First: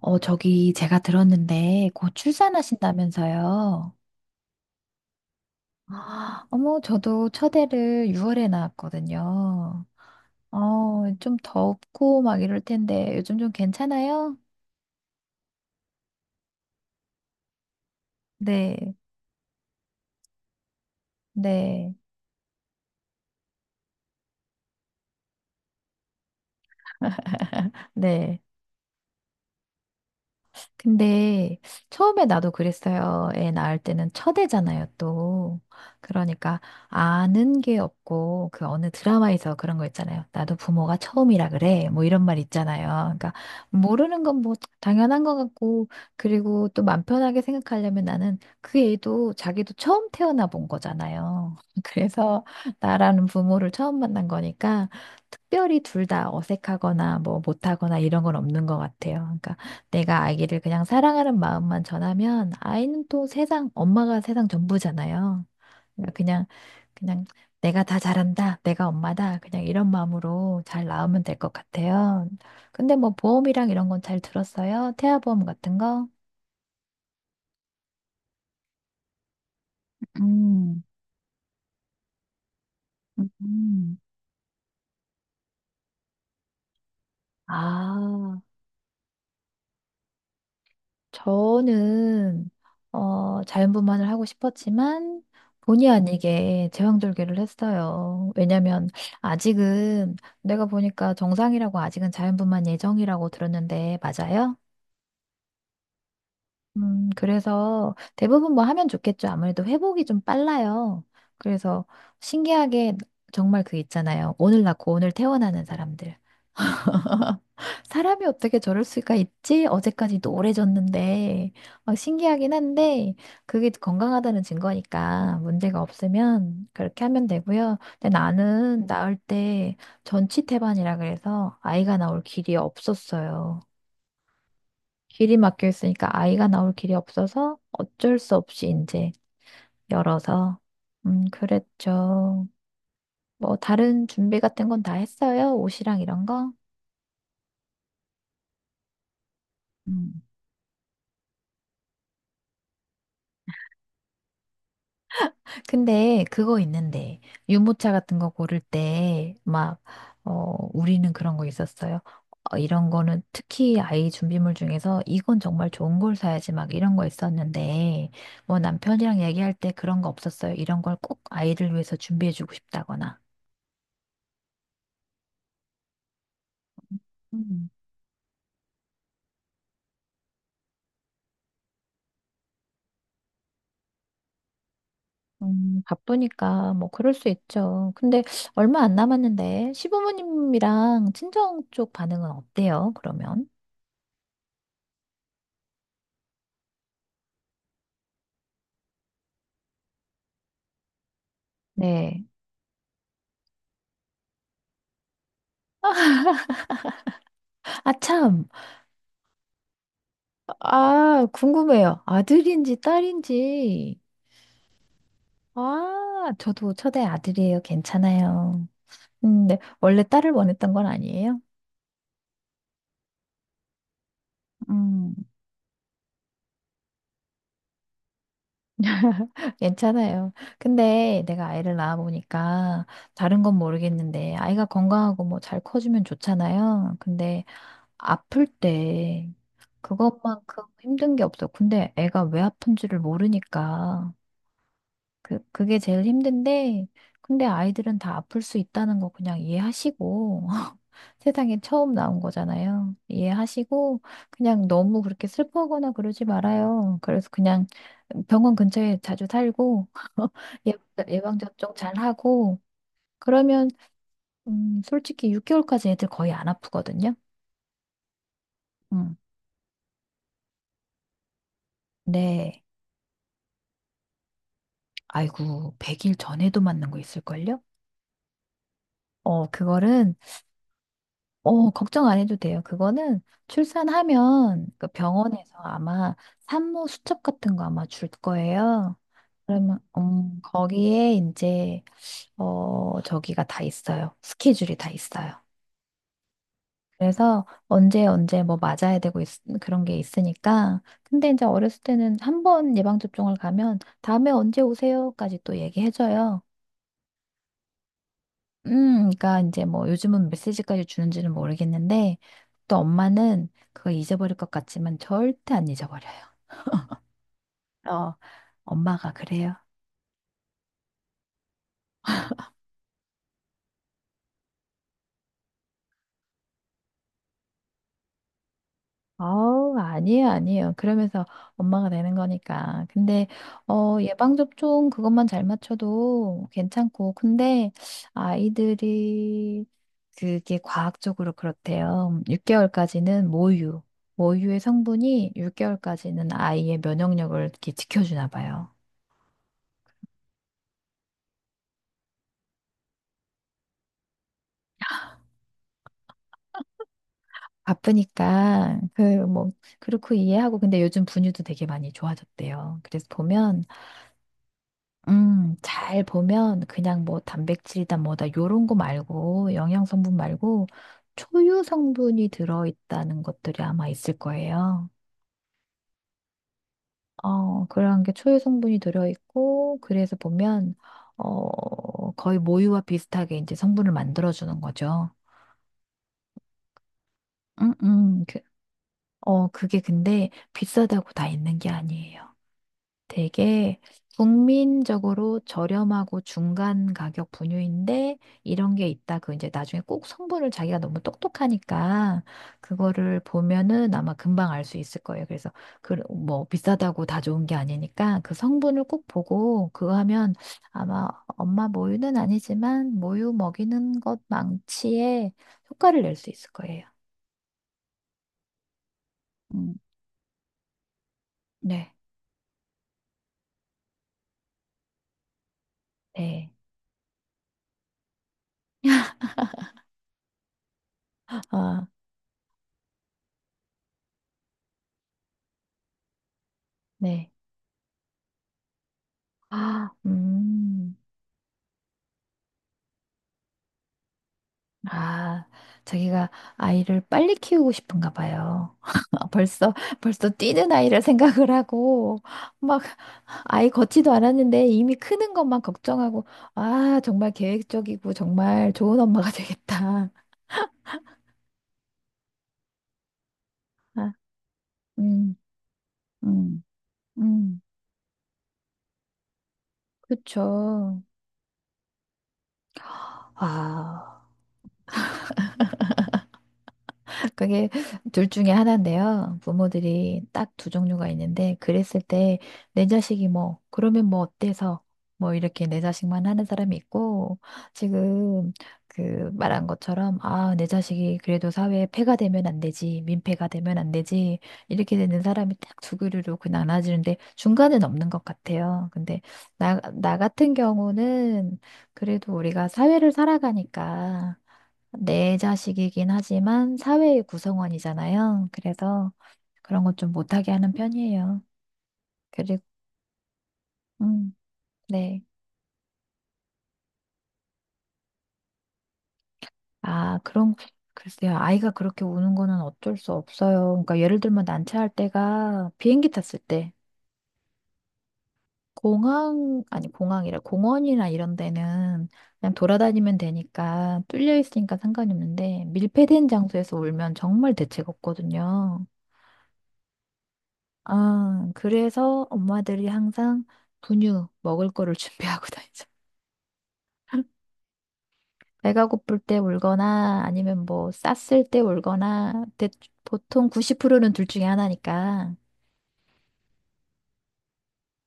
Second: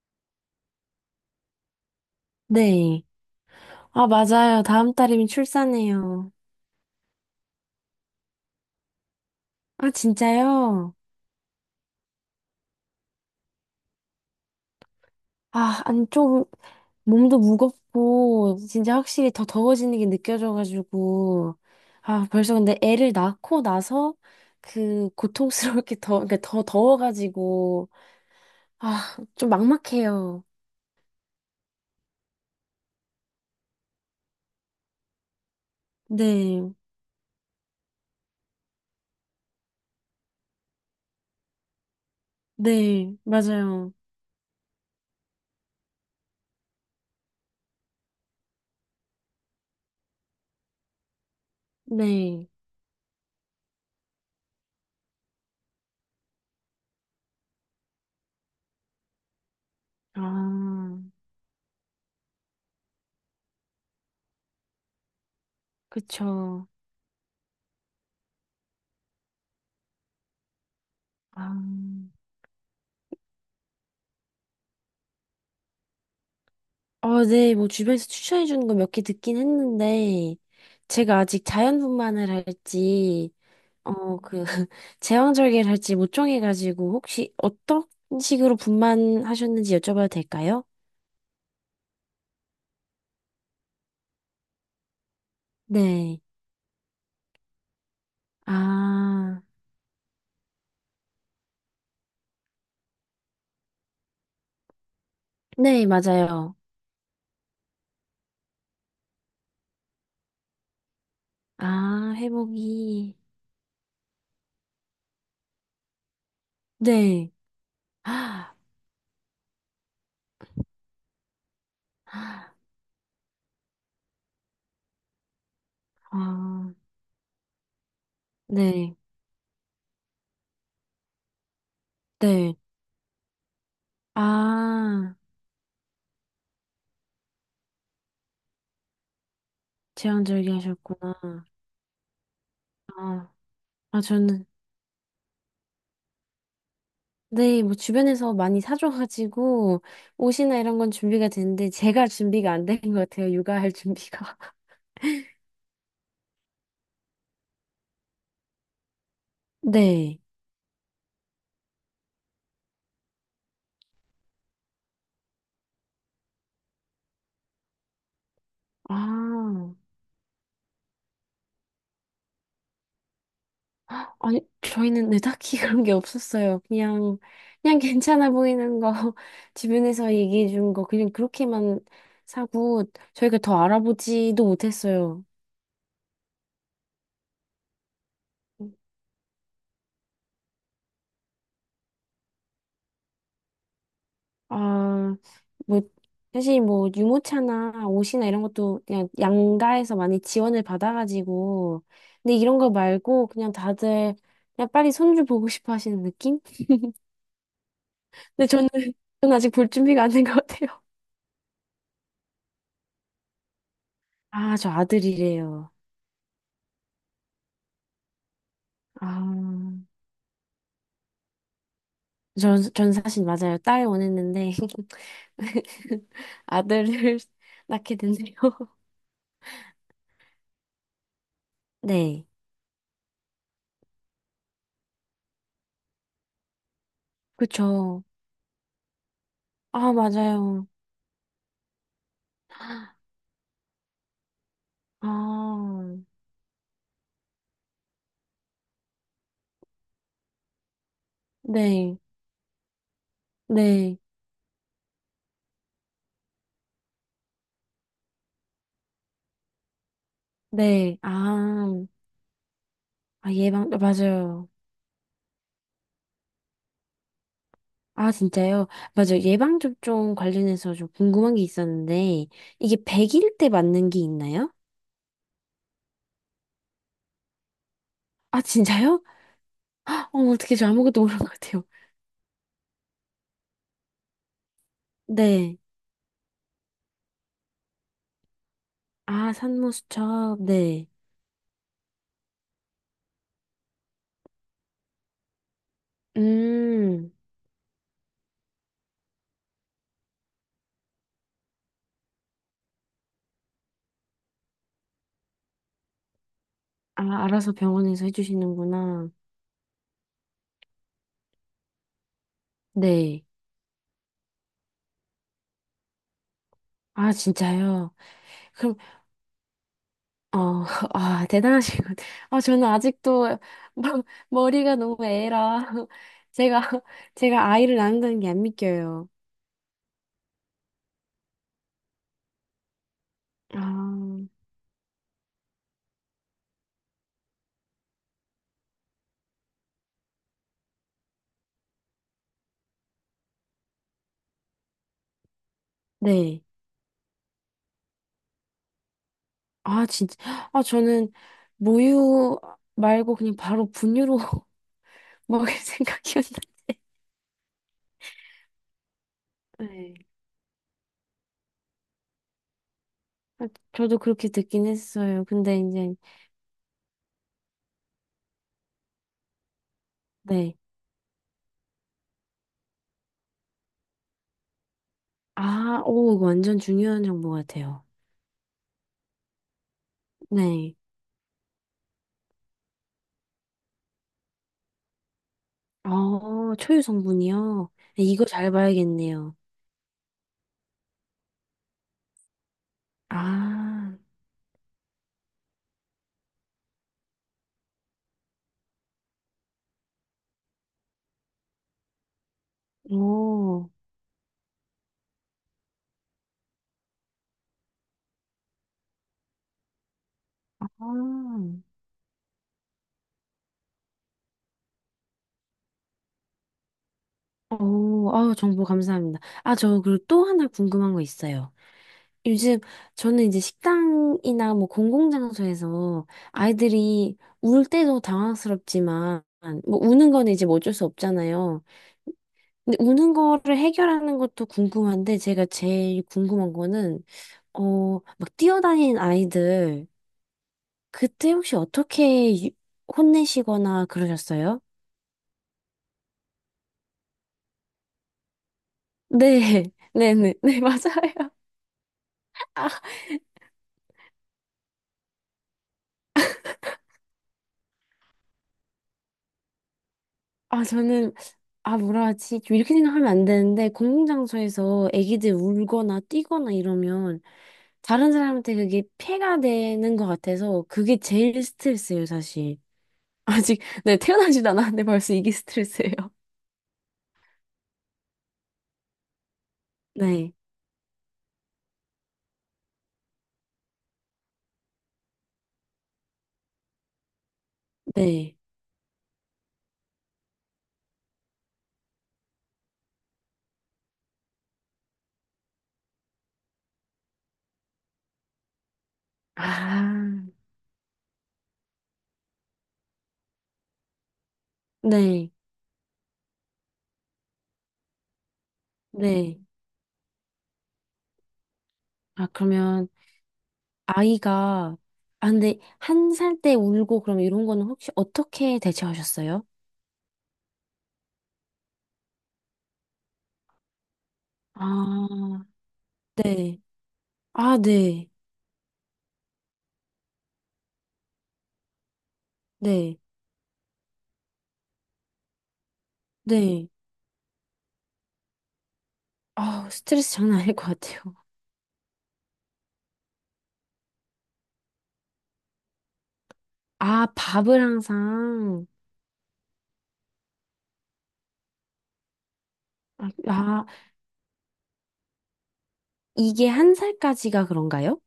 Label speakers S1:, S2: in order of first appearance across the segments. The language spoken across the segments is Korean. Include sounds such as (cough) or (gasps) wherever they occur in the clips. S1: 저기 제가 들었는데 곧
S2: 네.
S1: 출산하신다면서요.
S2: 아, 맞아요. 다음 달이면 출산해요.
S1: 아, 어머, 저도 첫애를 6월에 낳았거든요.
S2: 아, 진짜요?
S1: 좀 덥고 막 이럴 텐데 요즘 좀 괜찮아요?
S2: 아, 아니, 좀, 몸도 무겁고,
S1: 네,
S2: 진짜 확실히 더 더워지는 게 느껴져가지고.
S1: 네,
S2: 아, 벌써 근데 애를 낳고 나서 그 고통스럽게 더, 그러니까 더 더워가지고.
S1: 네.
S2: 아, 좀 막막해요.
S1: 근데 처음에 나도 그랬어요. 애 낳을 때는 첫애잖아요, 또. 그러니까
S2: 네.
S1: 아는 게 없고 그 어느 드라마에서 그런 거 있잖아요. 나도 부모가 처음이라 그래. 뭐 이런 말 있잖아요.
S2: 네.
S1: 그러니까
S2: 맞아요.
S1: 모르는 건 뭐 당연한 것 같고 그리고 또 맘 편하게 생각하려면 나는 그 애도 자기도 처음 태어나 본 거잖아요. (laughs) 그래서
S2: 네.
S1: 나라는 부모를 처음 만난 거니까 특별히 둘 다 어색하거나 뭐 못하거나 이런 건 없는 것 같아요. 그러니까 내가 아기를 그냥
S2: 아,
S1: 사랑하는 마음만 전하면 아이는 또 세상, 엄마가 세상 전부잖아요. 그러니까 그냥,
S2: 그쵸.
S1: 그냥 내가 다 잘한다, 내가 엄마다, 그냥 이런 마음으로 잘 낳으면 될
S2: 아.
S1: 것 같아요. 근데 뭐 보험이랑 이런 건 잘 들었어요? 태아보험 같은 거?
S2: 어, 네, 뭐 주변에서 추천해 주는 거 몇 개 듣긴 했는데,
S1: 음,
S2: 제가 아직 자연분만을 할지,
S1: 음.
S2: 어, 그, (laughs) 제왕절개를 할지 못 정해가지고, 혹시 어떤
S1: 아,
S2: 식으로 분만하셨는지 여쭤봐도 될까요?
S1: 저는 자연분만을 하고 싶었지만 본의
S2: 네.
S1: 아니게 제왕절개를 했어요. 왜냐면
S2: 아,
S1: 아직은 내가 보니까 정상이라고 아직은 자연분만 예정이라고 들었는데 맞아요?
S2: 네, 맞아요.
S1: 그래서 대부분 뭐 하면 좋겠죠. 아무래도 회복이 좀 빨라요. 그래서
S2: 아,
S1: 신기하게
S2: 회복이.
S1: 정말 그 있잖아요. 오늘 낳고 오늘 퇴원하는 사람들.
S2: 네.
S1: (laughs)
S2: (gasps)
S1: 사람이
S2: 아,
S1: 어떻게 저럴 수가 있지? 어제까지 노래졌는데 막 신기하긴 한데 그게 건강하다는 증거니까 문제가 없으면
S2: 아,
S1: 그렇게 하면 되고요. 근데 나는
S2: 네,
S1: 낳을 때 전치태반이라 그래서 아이가 나올 길이
S2: 네.
S1: 없었어요.
S2: 아,
S1: 길이 막혀 있으니까 아이가 나올 길이 없어서 어쩔 수 없이 이제
S2: 제왕절개
S1: 열어서
S2: 하셨구나.
S1: 그랬죠.
S2: 아,
S1: 뭐
S2: 아,
S1: 다른 준비
S2: 저는.
S1: 같은 건 다 했어요? 옷이랑 이런 거?
S2: 네, 뭐 주변에서 많이 사줘가지고 옷이나 이런 건 준비가 됐는데 제가 준비가 안 된 것 같아요. 육아할 준비가. (laughs)
S1: 근데 그거 있는데 유모차 같은 거 고를 때 막
S2: 네.
S1: 우리는 그런 거 있었어요. 이런 거는 특히 아이 준비물 중에서 이건 정말 좋은 걸 사야지 막 이런 거 있었는데 뭐 남편이랑 얘기할 때
S2: 아,
S1: 그런 거 없었어요. 이런 걸 꼭 아이를 위해서 준비해주고 싶다거나.
S2: 아니 저희는 네, 딱히 그런 게 없었어요. 그냥
S1: 음.
S2: 그냥 괜찮아 보이는 거 (laughs) 주변에서 얘기해 준 거 그냥 그렇게만 사고 저희가 더 알아보지도 못했어요.
S1: 바쁘니까 뭐 그럴 수 있죠. 근데 얼마 안 남았는데 시부모님이랑 친정 쪽 반응은 어때요? 그러면?
S2: 아, 뭐, 사실 뭐, 유모차나 옷이나 이런 것도 그냥 양가에서 많이 지원을 받아가지고.
S1: 네.
S2: 근데 이런 거 말고 그냥 다들 그냥 빨리 손주 보고 싶어 하시는 느낌?
S1: 아,
S2: 근데
S1: 참.
S2: 저는, (laughs) 저는 아직 볼 준비가 안 된 것 같아요.
S1: 아, 궁금해요. 아들인지 딸인지.
S2: 아, 저 아들이래요.
S1: 아, 저도 첫애 아들이에요. 괜찮아요.
S2: 아,
S1: 네. 원래 딸을 원했던 건 아니에요?
S2: 전 사실 맞아요. 딸 원했는데.
S1: 음,
S2: (laughs) 아들을 낳게 됐네요. (laughs)
S1: (laughs) 괜찮아요. 근데 내가 아이를
S2: 네.
S1: 낳아보니까 다른 건 모르겠는데 아이가 건강하고 뭐 잘 커주면 좋잖아요. 근데
S2: 그쵸.
S1: 아플 때
S2: 아,
S1: 그것만큼
S2: 맞아요.
S1: 힘든 게 없어. 근데 애가 왜 아픈지를 모르니까. 그게
S2: 아,
S1: 제일 힘든데, 근데 아이들은 다 아플 수 있다는 거 그냥 이해하시고, (laughs) 세상에 처음
S2: 네.
S1: 나온 거잖아요.
S2: 네.
S1: 이해하시고, 그냥 너무 그렇게 슬퍼하거나 그러지 말아요. 그래서 그냥 병원 근처에 자주 살고, (laughs)
S2: 네,
S1: 예방접종 예방접종
S2: 아,
S1: 잘 하고,
S2: 아, 예방,
S1: 그러면,
S2: 아, 맞아요.
S1: 솔직히 6개월까지 애들 거의 안 아프거든요.
S2: 아, 진짜요?
S1: 음.
S2: 맞아요. 예방접종 관련해서 좀 궁금한 게 있었는데,
S1: 네.
S2: 이게 100일 때 맞는 게 있나요?
S1: 아이고, 100일 전에도 맞는 거 있을걸요?
S2: 아, 진짜요? (laughs)
S1: 그거는
S2: 어, 어떻게 저 아무것도 모르는 것 같아요.
S1: 걱정 안 해도 돼요. 그거는 출산하면 그 병원에서
S2: 네.
S1: 아마 산모 수첩 같은 거 아마 줄 거예요.
S2: 아,
S1: 그러면
S2: 산모수첩, 네.
S1: 거기에 이제 저기가 다 있어요. 스케줄이 다 있어요.
S2: 음,
S1: 그래서 언제 언제 뭐 맞아야 되고 그런 게 있으니까 근데 이제 어렸을 때는 한 번 예방접종을 가면 다음에 언제 오세요까지 또 얘기해줘요.
S2: 아, 알아서 병원에서 해주시는구나.
S1: 그러니까 이제 뭐 요즘은 메시지까지 주는지는 모르겠는데 또
S2: 네.
S1: 엄마는 그거 잊어버릴 것 같지만 절대 안 잊어버려요.
S2: 아, 진짜요?
S1: 어,
S2: 그럼
S1: 엄마가 그래요.
S2: 어, (laughs) 아, 대단하시군. 아, 저는 아직도 머- 머리가 너무 애라. (laughs) 제가, 제가 아이를 낳는다는 게 안 믿겨요.
S1: 아우, 아니에요, 아니에요. 그러면서 엄마가 되는 거니까. 근데
S2: 아,
S1: 예방접종 그것만 잘 맞춰도 괜찮고 근데 아이들이 그게 과학적으로 그렇대요. 6개월까지는 모유의 성분이 6개월까지는
S2: 네.
S1: 아이의 면역력을 이렇게 지켜주나 봐요.
S2: 아, 진짜. 아, 저는 모유 말고 그냥 바로 분유로 (laughs) 먹을 생각이었는데.
S1: 바쁘니까 그 뭐
S2: 네.
S1: 그렇고 이해하고 근데 요즘 분유도 되게 많이 좋아졌대요. 그래서
S2: 아,
S1: 보면
S2: 저도 그렇게 듣긴 했어요. 근데 이제,
S1: 잘 보면 그냥 뭐 단백질이다 뭐다 요런 거 말고 영양 성분
S2: 네.
S1: 말고 초유 성분이 들어 있다는 것들이 아마 있을 거예요.
S2: 아, 오, 이거 완전 중요한 정보 같아요.
S1: 그런 게 초유 성분이 들어 있고 그래서 보면
S2: 네.
S1: 거의 모유와 비슷하게 이제 성분을 만들어 주는 거죠.
S2: 어, 초유 성분이요?
S1: 음,
S2: 네,
S1: 음.
S2: 이거
S1: 그,
S2: 잘 봐야겠네요.
S1: 그게 근데 비싸다고 다 있는 게 아니에요. 되게
S2: 아.
S1: 국민적으로 저렴하고 중간 가격 분유인데 이런 게 있다. 그 이제 나중에 꼭 성분을 자기가 너무 똑똑하니까 그거를
S2: 오,
S1: 보면은 아마 금방 알 수 있을 거예요. 그래서 그 뭐 비싸다고 다 좋은 게 아니니까 그 성분을 꼭 보고 그거 하면 아마
S2: 아,
S1: 엄마 모유는 아니지만 모유 먹이는 것 망치에 효과를 낼 수 있을 거예요.
S2: 오, 아우, 정보 감사합니다. 아,
S1: 음.
S2: 저 그리고 또 하나 궁금한 거 있어요.
S1: 네.
S2: 요즘 저는 이제 식당이나 뭐 공공장소에서
S1: 네.
S2: 아이들이 울 때도 당황스럽지만, 뭐 우는 거는 이제 뭐 어쩔 수 없잖아요.
S1: 아,
S2: 근데 우는 거를 해결하는 것도 궁금한데, 제가 제일 궁금한 거는,
S1: 네.
S2: 어, 막 뛰어다니는 아이들,
S1: 아,
S2: 그때 혹시 어떻게 혼내시거나 그러셨어요?
S1: 아, 자기가 아이를 빨리 키우고 싶은가 봐요.
S2: 네,
S1: (laughs)
S2: (laughs)
S1: 벌써, 벌써
S2: 네네, 네,
S1: 뛰는 아이를
S2: 맞아요.
S1: 생각을 하고,
S2: 아,
S1: 막, 아이 걷지도 않았는데 이미 크는 것만 걱정하고, 아, 정말 계획적이고, 정말 좋은 엄마가 되겠다.
S2: 아, 저는, 아, 뭐라 하지? 좀 이렇게 생각하면 안 되는데,
S1: 아,
S2: 공공장소에서 애기들
S1: 음,
S2: 울거나 뛰거나
S1: 음,
S2: 이러면,
S1: 음,
S2: 다른 사람한테 그게 폐가 되는 것 같아서, 그게
S1: 그쵸.
S2: 제일 스트레스예요, 사실. (laughs) 아직, 네,
S1: 아.
S2: 태어나지도 않았는데 벌써 이게 스트레스예요. (laughs)
S1: 그게 둘 중에 하나인데요. 부모들이
S2: 네,
S1: 딱 두 종류가 있는데, 그랬을 때, 내 자식이 뭐, 그러면 뭐 어때서, 뭐 이렇게 내 자식만 하는 사람이 있고,
S2: 네.
S1: 지금 그 말한 것처럼, 아, 내 자식이 그래도 사회에 폐가 되면 안 되지, 민폐가 되면 안 되지, 이렇게 되는 사람이 딱 두 그루로 그 나눠지는데, 중간은 없는 것 같아요. 근데 나,
S2: 아,
S1: 나 같은 경우는 그래도 우리가 사회를 살아가니까,
S2: 네,
S1: 내 자식이긴 하지만 사회의 구성원이잖아요. 그래서
S2: 네.
S1: 그런 것 좀 못하게 하는 편이에요.
S2: 아,
S1: 그리고,
S2: 그러면,
S1: 음,
S2: 아이가,
S1: 네.
S2: 아, 근데, 한 살 때 울고 그럼 이런 거는 혹시 어떻게 대처하셨어요?
S1: 아, 글쎄요. 아이가 그렇게 우는 거는 어쩔 수 없어요. 그러니까 예를 들면 난차할
S2: 아,
S1: 때가 비행기 탔을
S2: 네.
S1: 때,
S2: 아, 네,
S1: 공항, 아니, 공항이라, 공원이나 이런 데는 그냥
S2: 네.
S1: 돌아다니면 되니까 뚫려 있으니까 상관이 없는데, 밀폐된
S2: 네.
S1: 장소에서 울면 정말 대책 없거든요.
S2: 아, 스트레스 장난 아닐 것 같아요.
S1: 아, 그래서 엄마들이 항상 분유 먹을 거를 (laughs) 준비하고 다니죠.
S2: 아, 밥을 항상.
S1: 배가 고플 때 울거나 아니면 뭐 쌌을 때 울거나
S2: 아,
S1: 보통
S2: 아,
S1: 90%는 둘 중에 하나니까
S2: 이게 한 살까지가 그런가요?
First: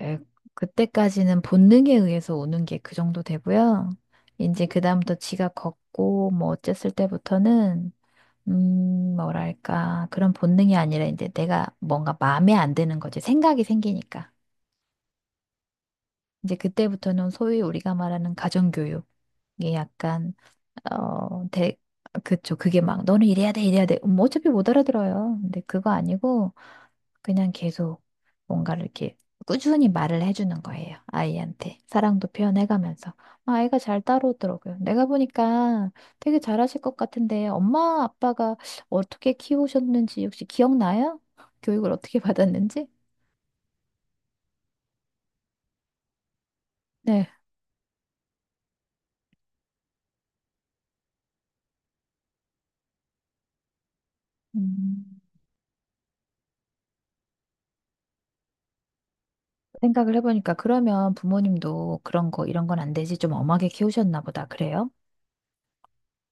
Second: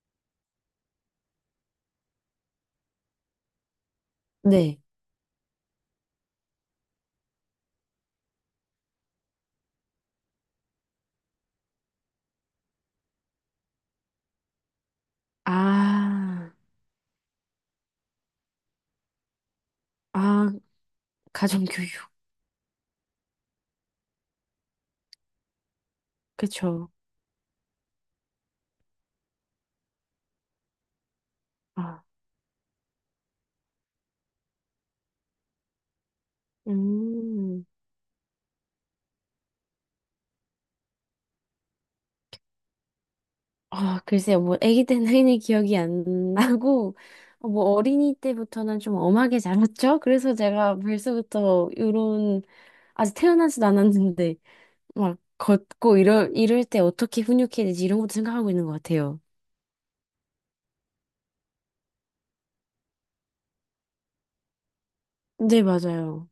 S1: 에, 그때까지는 본능에 의해서 우는 게 그 정도 되고요. 이제
S2: 네.
S1: 그다음부터 지가 걷고 뭐 어쨌을 때부터는 뭐랄까 그런 본능이 아니라 이제 내가 뭔가 마음에 안 드는 거지 생각이 생기니까.
S2: 아,
S1: 이제 그때부터는 소위 우리가 말하는 가정교육. 이게 약간,
S2: 아,
S1: 어, 대,
S2: 가정교육.
S1: 그쵸. 그게 막, 너는 이래야 돼, 이래야 돼. 뭐 어차피 못 알아들어요. 근데 그거 아니고,
S2: 그쵸.
S1: 그냥 계속 뭔가를 이렇게 꾸준히 말을 해주는 거예요. 아이한테.
S2: 아,
S1: 사랑도 표현해가면서. 아, 아이가 잘 따라오더라고요. 내가 보니까 되게 잘하실 것 같은데,
S2: 음.
S1: 엄마, 아빠가 어떻게 키우셨는지 혹시 기억나요? 교육을 어떻게 (laughs) 받았는지?
S2: 아, 글쎄요. 뭐, 아기 때는 흔히 기억이 안 나고,
S1: 네.
S2: 어, 뭐, 어린이 때부터는 좀 엄하게 자랐죠? 그래서 제가 벌써부터 이런, 아직 태어나지도 않았는데, 막,
S1: 음.
S2: 걷고 이럴 때 어떻게 훈육해야 되지? 이런 것도 생각하고 있는 것 같아요.
S1: 생각을 해보니까 그러면 부모님도 그런 거, 이런 건 안 되지 좀 엄하게 키우셨나 보다. 그래요?
S2: 네, 맞아요.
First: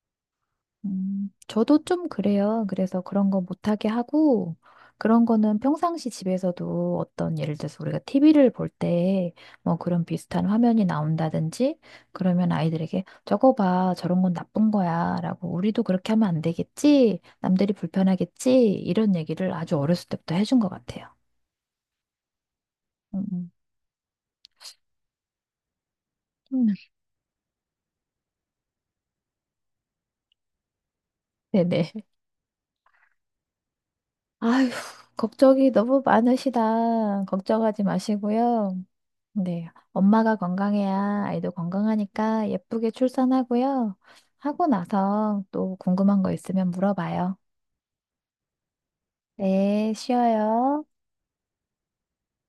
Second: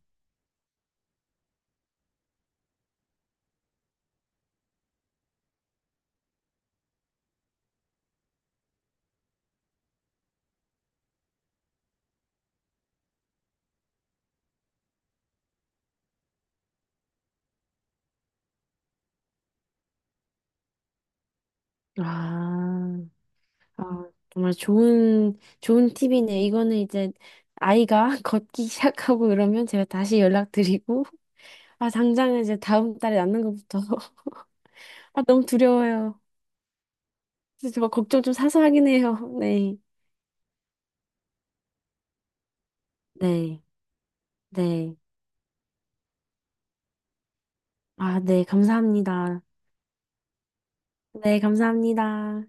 S1: 저도 좀 그래요. 그래서 그런 거 못하게 하고, 그런 거는 평상시 집에서도 어떤 예를 들어서 우리가 TV를 볼 때 뭐 그런 비슷한 화면이 나온다든지 그러면 아이들에게 저거 봐, 저런 건 나쁜 거야 라고 우리도 그렇게 하면 안 되겠지? 남들이 불편하겠지? 이런 얘기를 아주 어렸을 때부터 해준 것 같아요.
S2: 아,
S1: 음, 음.
S2: 아, 정말 좋은, 좋은 팁이네요. 이거는
S1: (laughs)
S2: 이제 아이가 (laughs) 걷기 시작하고 이러면 제가 다시 연락드리고, 아,
S1: 네네.
S2: 당장은 이제 다음 달에 낳는 것부터. (laughs)
S1: 아휴,
S2: 아, 너무
S1: 걱정이 너무
S2: 두려워요.
S1: 많으시다.
S2: 그래서
S1: 걱정하지
S2: 저 걱정 좀 사서
S1: 마시고요.
S2: 하긴 해요.
S1: 네,
S2: 네.
S1: 엄마가 건강해야 아이도 건강하니까 예쁘게
S2: 네.
S1: 출산하고요. 하고
S2: 네.
S1: 나서 또 궁금한 거 있으면 물어봐요.
S2: 아, 네. 감사합니다.
S1: 네, 쉬어요.
S2: 네, 감사합니다.